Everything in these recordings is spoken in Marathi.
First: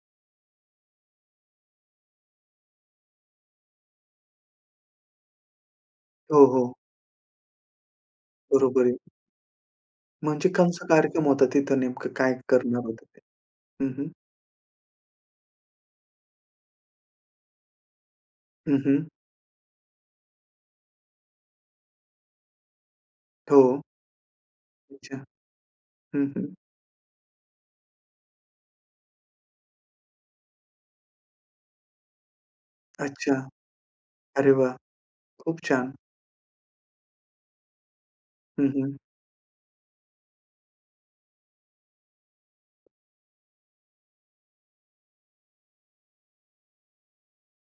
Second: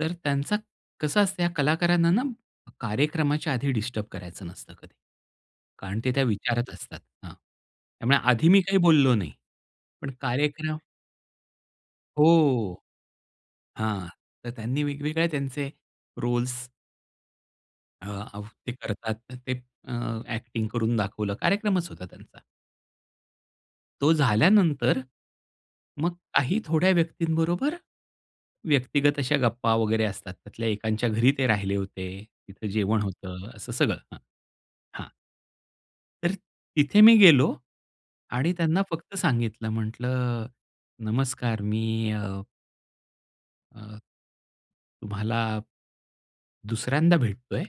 तर त्यांचा कसं असतं या कलाकारांना ना कार्यक्रमाच्या आधी डिस्टर्ब करायचं नसतं कधी. कारण ते त्या हो, विचारात हो. असतात. हां, त्यामुळे आधी मी काही बरोबर आहे. बोललो नाही. पण म्हणजे कार्यक्रम कोणता कार्यक्रम होता तिथे? नेमकं काय हो. करणार होते ते? हं, हं. हां. तर त्यांनी वेगवेगळ्या त्यांचे रोल्स. अ, अहो ते हं, हं. करतात ना ते अ, एक्टिंग करून दाखवलं कार्यक्रमच होता त्यांचा. हो. तो झाल्यानंतर. अच्छा. मग हं, हं. काही थोड्या व्यक्तीबरोबर, व्यक्तिगत अशा गप्पा वगैरे असतात. त्यातल्या एकांच्या घरी ते राहिले होते. तिथं जेवण अच्छा. होतं. असं सगळं हां. अरे वाह! हां. खूप छान! तर तिथे मी गेलो आणि हं, त्यांना हं. फक्त सांगितलं म्हंटलं, "नमस्कार मी अ" अ. "तुम्हाला 2ऱ्यांदा भेटतोय.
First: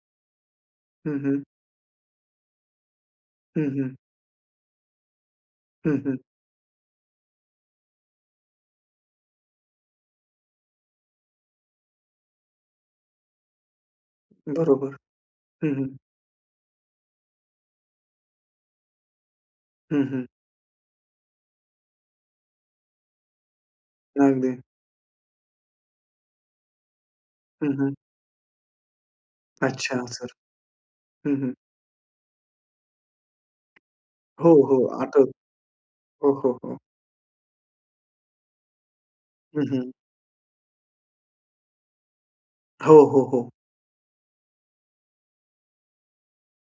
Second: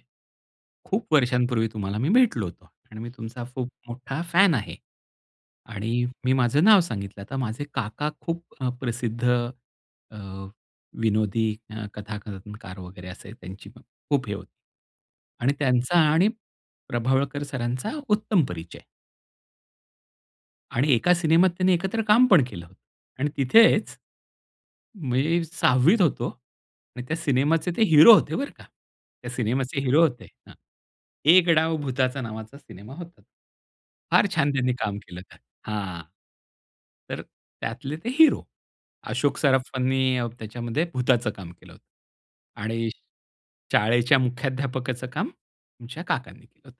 खूप हं, हं. वर्षांपूर्वी तुम्हाला मी भेटलो होतो. आणि मी तुमचा हं, खूप हं. मोठा फॅन आहे." हं, आणि हं. मी माझं नाव सांगितलं. आता माझे काका खूप अ, प्रसिद्ध अ, विनोदी अ, कथा कनकार वगैरे असे त्यांची खूप हे होती. बरोबर. आणि हं, हं. त्यांचा आणि प्रभावळकर सरांचा उत्तम परिचय. हं, हं. आणि एका सिनेमात त्यांनी एकत्र काम पण केलं. आणि तिथेच, अगदी. मी 6वीत होतो. आणि त्या सिनेमाचे हं, ते हं. हिरो होते, बरं का. त्या सिनेमाचे अच्छा! हिरो अ, होते. सर हां. हं, 'एक हं. डाव भुताचा' नावाचा सिनेमा होता. फार छान हो त्यांनी हो काम केलं. आठवल. हां. हो, हो, हो. तर त्यातले ते हिरो. अशोक हं, हं. सराफांनी त्याच्यामध्ये भुताचं काम केलं होतं आणि हो, हो, हो. शाळेच्या मुख्याध्यापकाचं काम आमच्या काकांनी केलं होतं.